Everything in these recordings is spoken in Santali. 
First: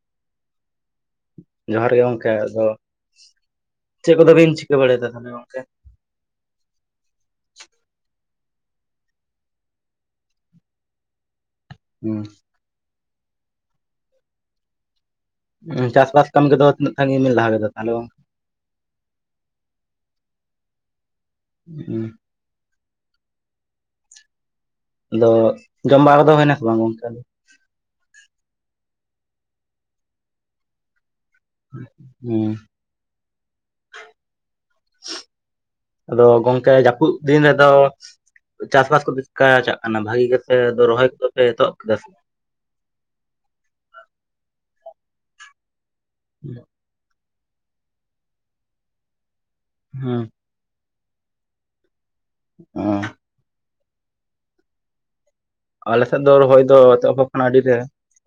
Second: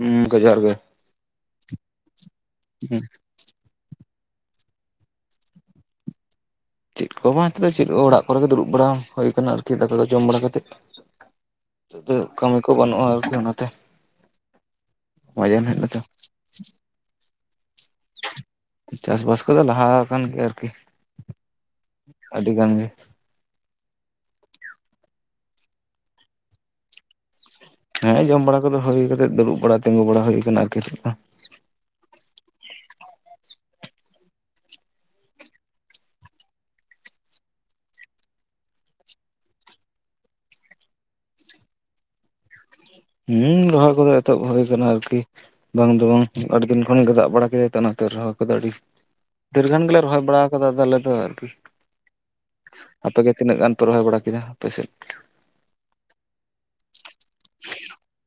ᱦᱩᱸ ᱜᱚ ᱡᱚᱦᱟᱨ ᱜᱮ ᱾ ᱡᱚᱦᱟᱨ ᱜᱮ ᱜᱚᱢᱠᱮ, ᱟᱫᱚ ᱦᱩᱸ ᱪᱮᱫ ᱠᱚᱫᱚ ᱵᱤᱱ ᱪᱤᱠᱟᱹ ᱵᱟᱲᱟᱭᱫᱟ ᱛᱟᱦᱚᱞᱮ ᱜᱚᱝᱠᱮ? ᱪᱮᱫ ᱠᱚ ᱵᱟᱝ ᱱᱤᱛᱚᱜ ᱫᱚ ᱪᱮᱫ ᱠᱚ ᱚᱲᱟᱜ ᱠᱚᱨᱮᱜᱮ ᱫᱩᱲᱩᱵᱲᱟ ᱦᱩᱭ ᱟᱠᱟᱱᱟ ᱟᱨᱠᱤ ᱫᱟᱠᱟ ᱫᱚ ᱡᱚᱢ ᱵᱟᱲᱟ ᱠᱟᱛᱮᱫ ᱾ ᱱᱤᱛᱚᱜ ᱫᱚ ᱠᱟᱹᱢᱤ ᱠᱚ ᱵᱟᱹᱱᱩᱜᱼᱟ ᱟᱨ ᱠᱤ ᱚᱱᱟᱛᱮ ᱾ ᱦᱩᱸ ᱪᱟᱥᱵᱟᱥ ᱠᱟᱹᱢᱤ ᱠᱚᱫᱚ ᱛᱤᱱᱟᱹᱜ ᱛᱷᱟᱹᱜᱩᱤ ᱜᱮ ᱥᱟᱸᱜᱮ ᱞᱟᱦᱟ ᱠᱮᱫᱟ ᱛᱟᱦᱚᱞᱮ? ᱪᱟᱥᱵᱟᱥ ᱠᱚᱫᱚ ᱞᱟᱦᱟ ᱟᱠᱟᱱ ᱜᱮᱭᱟ ᱟᱨᱠᱤ ᱾ [inaudible] ᱟᱹᱰᱤ ᱜᱟᱱ ᱜᱮ ᱾ ᱟᱫᱚ ᱡᱚᱢ ᱵᱟᱲᱟ ᱫᱚ ᱦᱩᱭᱱᱟᱥᱮ ᱵᱟᱝ ᱜᱚᱝᱠᱮ? ᱦᱮᱸ ᱡᱚᱢ ᱵᱟᱲᱟ ᱠᱚᱫᱚ ᱦᱩᱭ ᱠᱟᱛᱮ ᱫᱩᱲᱩᱵ ᱵᱟᱲᱟ, ᱛᱤᱸᱜᱩ ᱵᱟᱲᱟ ᱦᱩᱭ ᱟᱠᱟᱱᱟ ᱟᱨᱠᱤ᱾ ᱦᱮᱸ [inaudible] ᱟᱫᱚ ᱜᱚᱝᱠᱮ ᱡᱟᱹᱯᱩᱫ ᱫᱤᱱ ᱨᱮᱫᱚ ᱪᱟᱥᱵᱟᱥ ᱠᱚᱫᱚ ᱪᱤᱠᱟ ᱪᱟᱜ ᱠᱟᱱᱟ ᱵᱷᱟᱜᱤ ᱜᱮᱯᱮ ᱫᱚ ᱨᱚᱦᱚᱭ ᱠᱚᱫᱚᱯᱮ ᱮᱛᱚᱦᱚᱵ ᱠᱮᱫᱟ ᱥᱮ ᱦᱩᱸ ᱨᱚᱦᱚᱭ ᱠᱚᱫᱚ ᱮᱛᱚᱦᱚᱵ ᱦᱩᱭ ᱠᱟᱱᱟ ᱟᱨᱠᱤ ᱵᱟᱝ ᱫᱚ ᱵᱟᱝ ᱟᱹᱰᱤ ᱫᱤᱱ ᱠᱷᱚᱱ ᱜᱮ ᱫᱟᱜ ᱵᱟᱲᱟ ᱠᱮᱫᱟᱭ ᱚᱱᱟ ᱛᱮ ᱨᱚᱦᱚᱭ ᱠᱚᱫᱚ ᱟᱹᱰᱤ ᱰᱷᱮᱨ ᱜᱟᱱ ᱜᱮᱞᱮ ᱦᱮᱸ ᱨᱚᱦᱚᱭ ᱵᱟᱲᱟ ᱠᱟᱫᱟ ᱟᱞᱮ ᱫᱚ ᱟᱨᱠᱤ ᱚ ᱟᱯᱮᱜᱮ ᱛᱤᱱᱟᱹᱜ ᱜᱟᱱ ᱯᱮ ᱨᱚᱦᱚᱭ ᱵᱟᱲᱟ ᱠᱮᱫᱟ ᱟᱯᱮ ᱥᱮᱫ᱾ ᱟᱞᱮᱥᱮᱫ ᱫᱚ ᱨᱚᱦᱚᱭ ᱫᱚ ᱮᱛᱚᱦᱚᱵ ᱟᱠᱟᱱᱟ ᱟᱹᱰᱤ ᱨᱮ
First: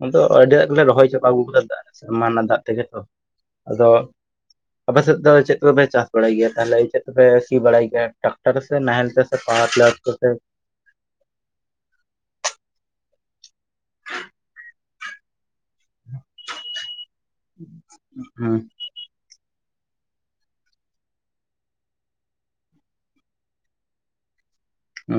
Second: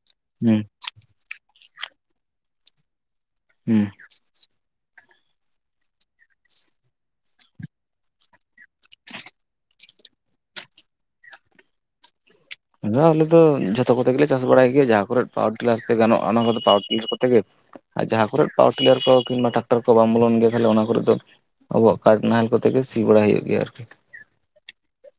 ᱟᱫᱚ ᱟᱹᱰᱤ ᱦᱩᱸ ᱟᱜ ᱜᱮ ᱞᱮ ᱨᱚᱦᱚᱭ ᱪᱚᱜ ᱟᱹᱜᱩ ᱠᱟᱫᱟ ᱫᱟᱜ ᱥᱟᱢᱟᱱ ᱱᱚ ᱫᱟᱜ ᱛᱮᱜᱮ ᱛᱚ, ᱦᱩᱸ ᱟᱫᱚ ᱟᱯᱮ ᱥᱮᱫ ᱫᱚ ᱪᱮᱫ ᱛᱚᱯᱮ ᱪᱟᱥ ᱵᱟᱲᱟᱭ ᱜᱮᱭᱟ ᱛᱟᱷᱞᱮ ᱪᱮᱜ ᱛᱮᱯᱮ ᱥᱤ ᱵᱟᱲᱟᱭ ᱜᱮᱭᱟ᱾ ᱴᱟᱠᱴᱟᱨ ᱥᱮ ᱱᱟᱦᱮᱞ ᱛᱮ ᱥᱮ ᱯᱟᱣᱟᱨ ᱴᱤᱞᱟᱨ ᱠᱚᱛᱮ? ᱱᱚᱣᱟ ᱟᱞᱮ ᱫᱚ ᱡᱷᱚᱛᱚ ᱠᱚᱛᱮ ᱜᱮᱞᱮ ᱪᱟᱥ ᱵᱟᱲᱟᱭ ᱜᱮᱭᱟ ᱡᱟᱦᱟᱸ ᱠᱚᱨᱮᱜ ᱯᱟᱣᱟᱨ ᱴᱤᱞᱟᱨ ᱛᱮ ᱜᱟᱱᱚᱜᱼᱟ ᱾ ᱚᱱᱟ ᱠᱚᱫᱚ ᱯᱟᱣᱟᱨ ᱴᱤᱞᱟᱨ ᱠᱚᱛᱮ ᱜᱮ ᱟᱨ ᱡᱟᱦᱟᱸ ᱠᱚᱨᱮ ᱦᱩᱸ ᱯᱟᱣ ᱴᱤᱭᱟᱨ ᱠᱚ ᱠᱤᱝᱵᱟ ᱴᱟᱠᱴᱟᱨ ᱠᱚ ᱵᱟᱢ ᱵᱚᱱᱞᱚᱱ ᱜᱮᱭᱟ ᱛᱮ ᱠᱷᱟᱞᱤ ᱚᱱᱟ ᱠᱚᱨᱮ ᱫᱚ ᱟᱵᱚᱣᱟᱜ ᱠᱟᱴ ᱱᱟᱦᱮᱞ ᱠᱚᱛᱮ ᱜᱮ ᱥᱤ ᱵᱟᱲᱟᱭ ᱦᱩᱭᱩᱜ ᱜᱮᱭᱟ ᱟᱨᱠᱤ᱾ ᱚ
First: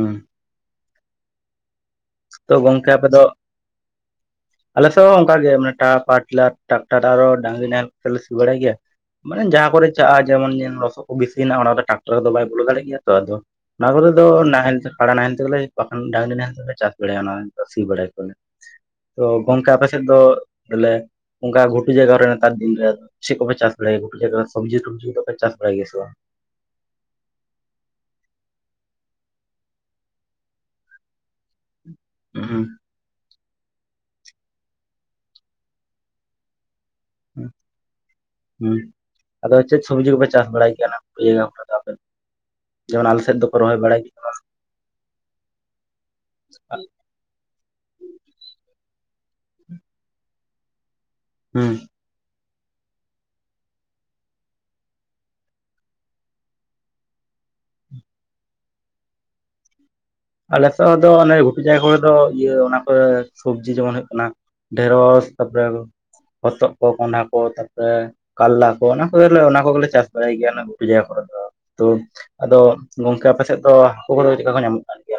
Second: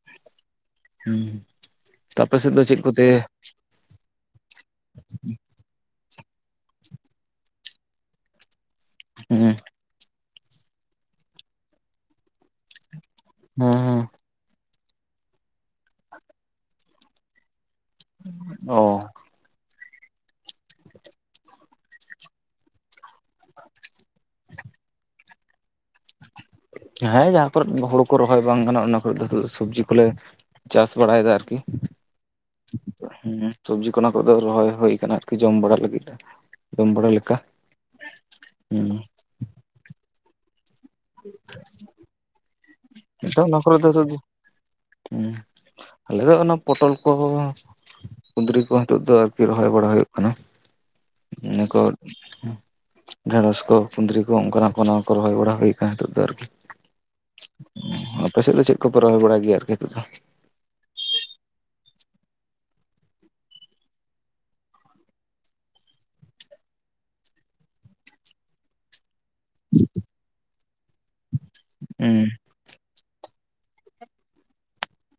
ᱦᱩᱸ ᱦᱩᱸ ᱛᱚ ᱜᱚᱢᱠᱮ ᱟᱯᱮ ᱫᱚ [inaudible] ᱟᱞᱮᱥᱮᱫ ᱦᱚ ᱚᱝᱠᱟᱜᱮ ᱴᱟ ᱯᱟᱴᱞᱟᱨ ᱴᱟᱠᱴᱟᱴᱟᱨᱚᱰ ᱰᱟᱝᱨᱤ ᱱᱟᱦᱮᱞ ᱠᱚᱛᱮ ᱞᱮ ᱥᱤᱵᱟᱲᱟᱭ ᱜᱤᱭᱟ᱾ ᱢᱟᱱᱮ ᱦᱮᱸ ᱡᱟᱦᱟᱸ ᱠᱚᱨᱮ ᱪᱟᱜᱼᱟ ᱡᱮᱢᱚᱱ ᱫᱤᱱ ᱞᱚᱥᱚᱫ ᱠᱚ ᱵᱤᱥᱤᱭᱮᱱᱟ ᱚᱱᱟᱫᱚ ᱴᱟᱠᱴᱟᱨ ᱨᱮᱫᱚ ᱵᱟᱭ ᱵᱚᱞᱚ ᱫᱟᱲᱮᱜ ᱜᱮᱭᱟ ᱾ ᱛᱚ ᱟᱫᱚ ᱚᱱᱟ ᱦᱮᱸ ᱠᱚᱨᱮ ᱫᱚ ᱱᱟᱦᱮᱞ ᱛᱮ ᱠᱟᱲᱟ ᱱᱟᱦᱮᱞ ᱛᱮᱜᱮᱞᱮ ᱵᱟᱠᱷᱟᱱ ᱰᱟᱝᱨᱤ ᱱᱟᱦᱮᱞ ᱛᱮᱞᱮ ᱪᱟᱥ ᱵᱟᱲᱟᱭᱟ ᱚᱱᱟ᱾ ᱥᱤ ᱵᱟᱲᱟᱭ ᱠᱚ ᱨᱮ ᱚ ᱛᱚ ᱜᱚᱝᱠᱮ ᱟᱯᱮ ᱥᱮᱫ ᱫᱚ ᱵᱚᱞᱮ ᱚᱝᱠᱟ ᱜᱷᱩᱴᱩ ᱡᱟᱭᱜᱟ ᱨᱮ ᱱᱮᱛᱟᱨ ᱫᱤᱱ ᱨᱮ ᱪᱮᱜ ᱠᱚ ᱯᱮ ᱪᱟᱥ ᱵᱟᱲᱟᱭ ᱜᱮ ᱜᱷᱩᱴᱩ ᱡᱟᱭᱜᱟ ᱨᱮ ᱥᱚᱵᱡᱤ ᱴᱚᱵᱡᱤ ᱫᱚ ᱯᱮ ᱪᱟᱥ ᱵᱟᱲᱟᱭ ᱜᱮᱭᱟ ᱵᱟᱝ? ᱦᱮᱸ ᱡᱟᱦᱟᱸ ᱠᱚᱨᱮᱫ ᱦᱩᱲᱩ ᱠᱚ ᱨᱚᱦᱚᱭ ᱵᱟᱝ ᱜᱟᱱᱚᱜᱼᱟ ᱚᱱᱟ ᱠᱚᱨᱮ ᱫᱚ ᱥᱚᱵᱡᱤ ᱠᱚᱞᱮ ᱪᱟᱥ ᱵᱟᱲᱟᱭᱫᱟ ᱟᱨᱠᱤ᱾ [unintelligible] ᱦᱩᱸ ᱥᱚᱵᱡᱤ ᱠᱚ ᱚᱱᱟ ᱠᱚ ᱫᱚ ᱨᱚᱦᱚᱭ ᱦᱳᱭ ᱠᱟᱱᱟ ᱟᱨᱠᱤ ᱡᱚᱢ ᱵᱟᱲᱟ ᱞᱟᱹᱜᱤᱫ ᱡᱚᱢ ᱵᱟᱲᱟ ᱞᱮᱠᱟ ᱦᱩᱸ ᱦᱮᱸ ᱟᱫᱚ ᱪᱮᱜ ᱥᱚᱵᱽᱡᱤ ᱠᱚᱯᱮ ᱪᱟᱥ ᱵᱟᱲᱟᱭ [unintelligible] ᱡᱮᱢᱚᱱ ᱟᱞᱮ ᱥᱮᱫ ᱫᱚᱠᱚ ᱨᱚᱦᱚᱭ ᱵᱟᱲᱟᱭ ᱦᱩᱸ ᱟᱞᱮ ᱫᱚ ᱚᱱᱟ ᱯᱚᱴᱚᱞ ᱠᱚ ᱠᱩᱫᱽᱨᱤ ᱠᱚ ᱱᱤᱛᱚᱜ ᱫᱚ ᱟᱨᱠᱤ ᱨᱚᱦᱚᱭ ᱵᱟᱲᱟ ᱦᱩᱭᱩᱜ ᱠᱟᱱᱟ ᱱᱤ ᱦᱩᱸ ᱠᱚ ᱰᱷᱮᱸᱲᱚᱥ ᱠᱚ ᱠᱩᱸᱫᱽᱨᱤ ᱠᱚ ᱚᱝᱠᱟᱱᱟᱜ ᱠᱚ ᱚᱱᱟ ᱠᱚ ᱨᱚᱦᱚᱭ ᱵᱟᱲᱟ ᱦᱳᱭ ᱠᱟᱱᱟ ᱦᱤᱛᱚᱜ ᱫᱚ ᱟᱨᱠᱤ ᱟᱯᱮ ᱥᱮᱫ ᱫᱚ ᱪᱮᱜ ᱠᱚᱯᱮ ᱨᱚᱦᱚᱭ ᱵᱟᱲᱟᱭ ᱜᱮᱭᱟ ᱟᱨᱠᱤ ᱦᱤᱛᱚᱜ ᱫᱚ ᱾ ᱟᱞᱮᱥᱚ ᱫᱚ ᱚᱱᱮ ᱜᱷᱩᱴᱩ ᱡᱟᱭᱜᱟ ᱠᱚᱨᱮ ᱫᱚ ᱤᱭᱟᱹ ᱚᱱᱟ ᱠᱚ ᱥᱚᱵᱡᱤ ᱡᱮᱢᱚᱱ ᱦᱩᱭᱩᱜ ᱠᱟᱱᱟ᱾ ᱰᱷᱮᱨᱚᱥ ᱛᱟ ᱯᱚᱨᱮ ᱟᱫᱚ ᱦᱚᱛᱚᱜ ᱠᱚ ᱠᱚᱸᱰᱷᱟ ᱠᱚ ᱛᱟᱯᱚᱨᱮ ᱠᱟᱞᱞᱟ ᱠᱚ ᱚᱱᱟ ᱠᱚᱞᱮ ᱚᱱᱟ ᱠᱚᱦᱚ ᱠᱚᱞᱮ ᱪᱟᱥ ᱵᱟᱲᱟᱭ ᱜᱮᱭᱟ ᱚᱱᱟ ᱜᱷᱩᱴᱩ ᱡᱟᱭᱜᱟ ᱠᱚᱨᱮ ᱫᱚ ᱛᱚ ᱦᱩᱸ ᱟᱫᱚ ᱜᱚᱝᱠᱮ ᱟᱯᱮ ᱥᱮᱫ ᱛᱚ ᱦᱟᱠᱳ ᱠᱚᱫᱚ ᱪᱮᱠᱟ ᱠᱚ ᱧᱟᱢᱚᱜ ᱠᱟᱱ ᱜᱮᱭᱟ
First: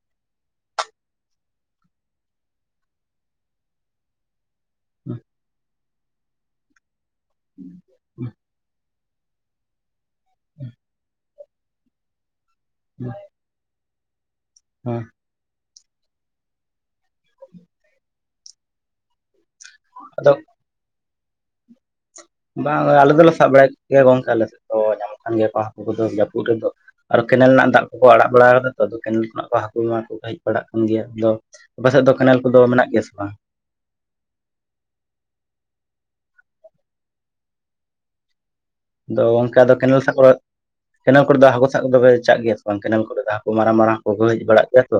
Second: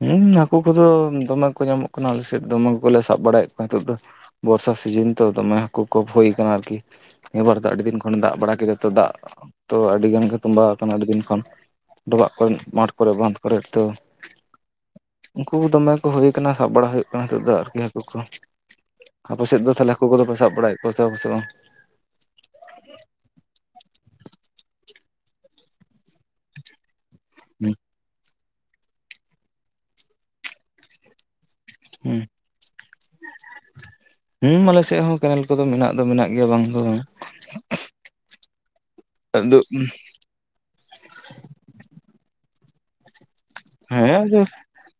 ᱦᱩᱸ ᱦᱟᱹᱠᱩ ᱠᱚᱫᱚ ᱫᱚᱢᱮ ᱠᱚ ᱧᱟᱢᱚᱜ ᱠᱟᱱᱟ ᱟᱞᱮ ᱥᱮᱫ ᱫᱚᱢᱮᱞ ᱠᱚᱞᱮ ᱥᱟᱵ ᱵᱟᱲᱟᱮᱫ ᱠᱚᱣᱟ ᱦᱤᱛᱚᱜ ᱫᱚ ᱾ ᱵᱚᱨᱥᱟ ᱥᱤᱡᱤᱱ ᱛᱚ ᱫᱚᱢᱮ ᱠᱚᱠᱚᱯ ᱦᱳᱭ ᱠᱟᱱᱟ ᱟᱨᱠᱤ ᱱᱤᱭᱟᱹᱵᱟᱨ ᱫᱚ ᱟᱹᱰᱤ ᱫᱤᱱ ᱠᱷᱚᱱᱮ ᱫᱟᱜ ᱵᱟᱲᱟ ᱠᱮᱫᱟ ᱛᱚ ᱫᱟᱜ ᱛᱚ ᱟᱹᱰᱤ ᱜᱟᱱ ᱛᱩᱢᱵᱟ ᱠᱟᱱᱟ ᱟᱹᱰᱤ ᱫᱤᱱ ᱠᱷᱚᱱ ᱰᱚᱵᱟᱜ ᱠᱚᱨᱮ ᱢᱟᱴᱷ ᱠᱚᱨᱮ ᱵᱟᱸᱫᱷ ᱠᱚᱨᱮ ᱛᱚ ᱦᱮᱸ ᱩᱱᱠᱩ ᱫᱚᱢᱮ ᱠᱚ ᱦᱳᱭ ᱠᱟᱱᱟ ᱥᱟᱵ ᱵᱟᱲᱟ ᱦᱳᱭᱳᱜ ᱠᱟᱱᱟ ᱦᱤᱛᱚᱜ ᱫᱚ ᱟᱨᱠᱤ ᱦᱟᱹᱠᱳ ᱠᱚ ᱟᱯᱮ ᱥᱮᱫ ᱫᱚ ᱛᱟᱷᱞᱮ ᱦᱟᱹᱠᱳ ᱠᱚᱫᱚ ᱟᱫᱚ ᱯᱮ ᱥᱟᱵ ᱵᱟᱲᱟᱭᱮᱫ ᱠᱚᱣᱟ ᱥᱮ ᱥᱮ ᱵᱟᱝ ᱵᱟᱝ ᱟᱞᱮ ᱫᱚᱞᱮ ᱥᱟᱵ ᱵᱟᱲᱟᱭᱮᱫ ᱠᱤᱭᱟ ᱜᱚᱝᱠᱮ ᱟᱞᱮ ᱥᱮᱫ ᱫᱚ ᱧᱟᱢᱚᱜ ᱠᱟᱱ ᱜᱮᱭᱟ ᱠᱚ ᱦᱟᱹᱠᱩ ᱠᱚᱫᱚ ᱡᱟᱹᱯᱩᱫ ᱨᱮᱫᱚ ᱟᱨ ᱠᱮᱱᱮᱞ ᱨᱮᱱᱟᱜ ᱫᱟᱜ ᱠᱚᱠᱚ ᱟᱲᱟᱜ ᱵᱟᱲᱟ ᱠᱟᱫᱟ ᱛᱚ ᱟᱫᱚ ᱠᱮᱱᱮᱞ ᱠᱷᱚᱱᱟᱜ ᱠᱚ ᱦᱟᱹᱠᱳ ᱢᱟ ᱠᱚ ᱦᱮᱡ ᱵᱟᱲᱟᱜ ᱠᱟᱱ ᱜᱮᱭᱟ ᱟᱫᱚ ᱟᱯᱟᱥᱮᱫ ᱫᱚ ᱦᱩᱸ ᱠᱮᱱᱮᱞ ᱠᱚᱫᱚ ᱢᱮᱱᱟᱜ ᱜᱮᱭᱟ ᱥᱮ ᱵᱟᱝ ᱦᱩᱸ ᱟᱞᱮ ᱥᱮᱜ ᱦᱚᱸ ᱠᱮᱱᱮᱞ ᱠᱚᱫᱚ ᱢᱮᱱᱟᱜ ᱫᱚ ᱢᱮᱱᱟᱜ ᱜᱮᱭᱟ ᱵᱟᱝ ᱫᱚ ᱵᱟᱝ ᱫᱚ ᱚᱝᱠᱮ ᱟᱫᱚ ᱠᱮᱱᱮᱞ ᱠᱮᱱᱮᱞ ᱠᱚᱨᱮ ᱫᱚ ᱦᱟᱹᱠᱳ ᱥᱟᱵ ᱠᱚᱫᱚ ᱯᱮ ᱪᱟᱜ ᱜᱮᱭᱟ ᱥᱮ ᱵᱟᱝ ᱠᱮᱱᱮᱞ ᱠᱚᱨᱮ ᱫᱚ ᱦᱟᱹᱠᱳ ᱢᱟᱨᱟᱝ ᱢᱟᱨᱟᱝ ᱦᱚᱠᱳ ᱦᱮᱸ ᱠᱚ ᱦᱮᱡ ᱟᱫᱚ ᱵᱟᱲᱟᱜ ᱜᱮᱭᱟ ᱛᱚ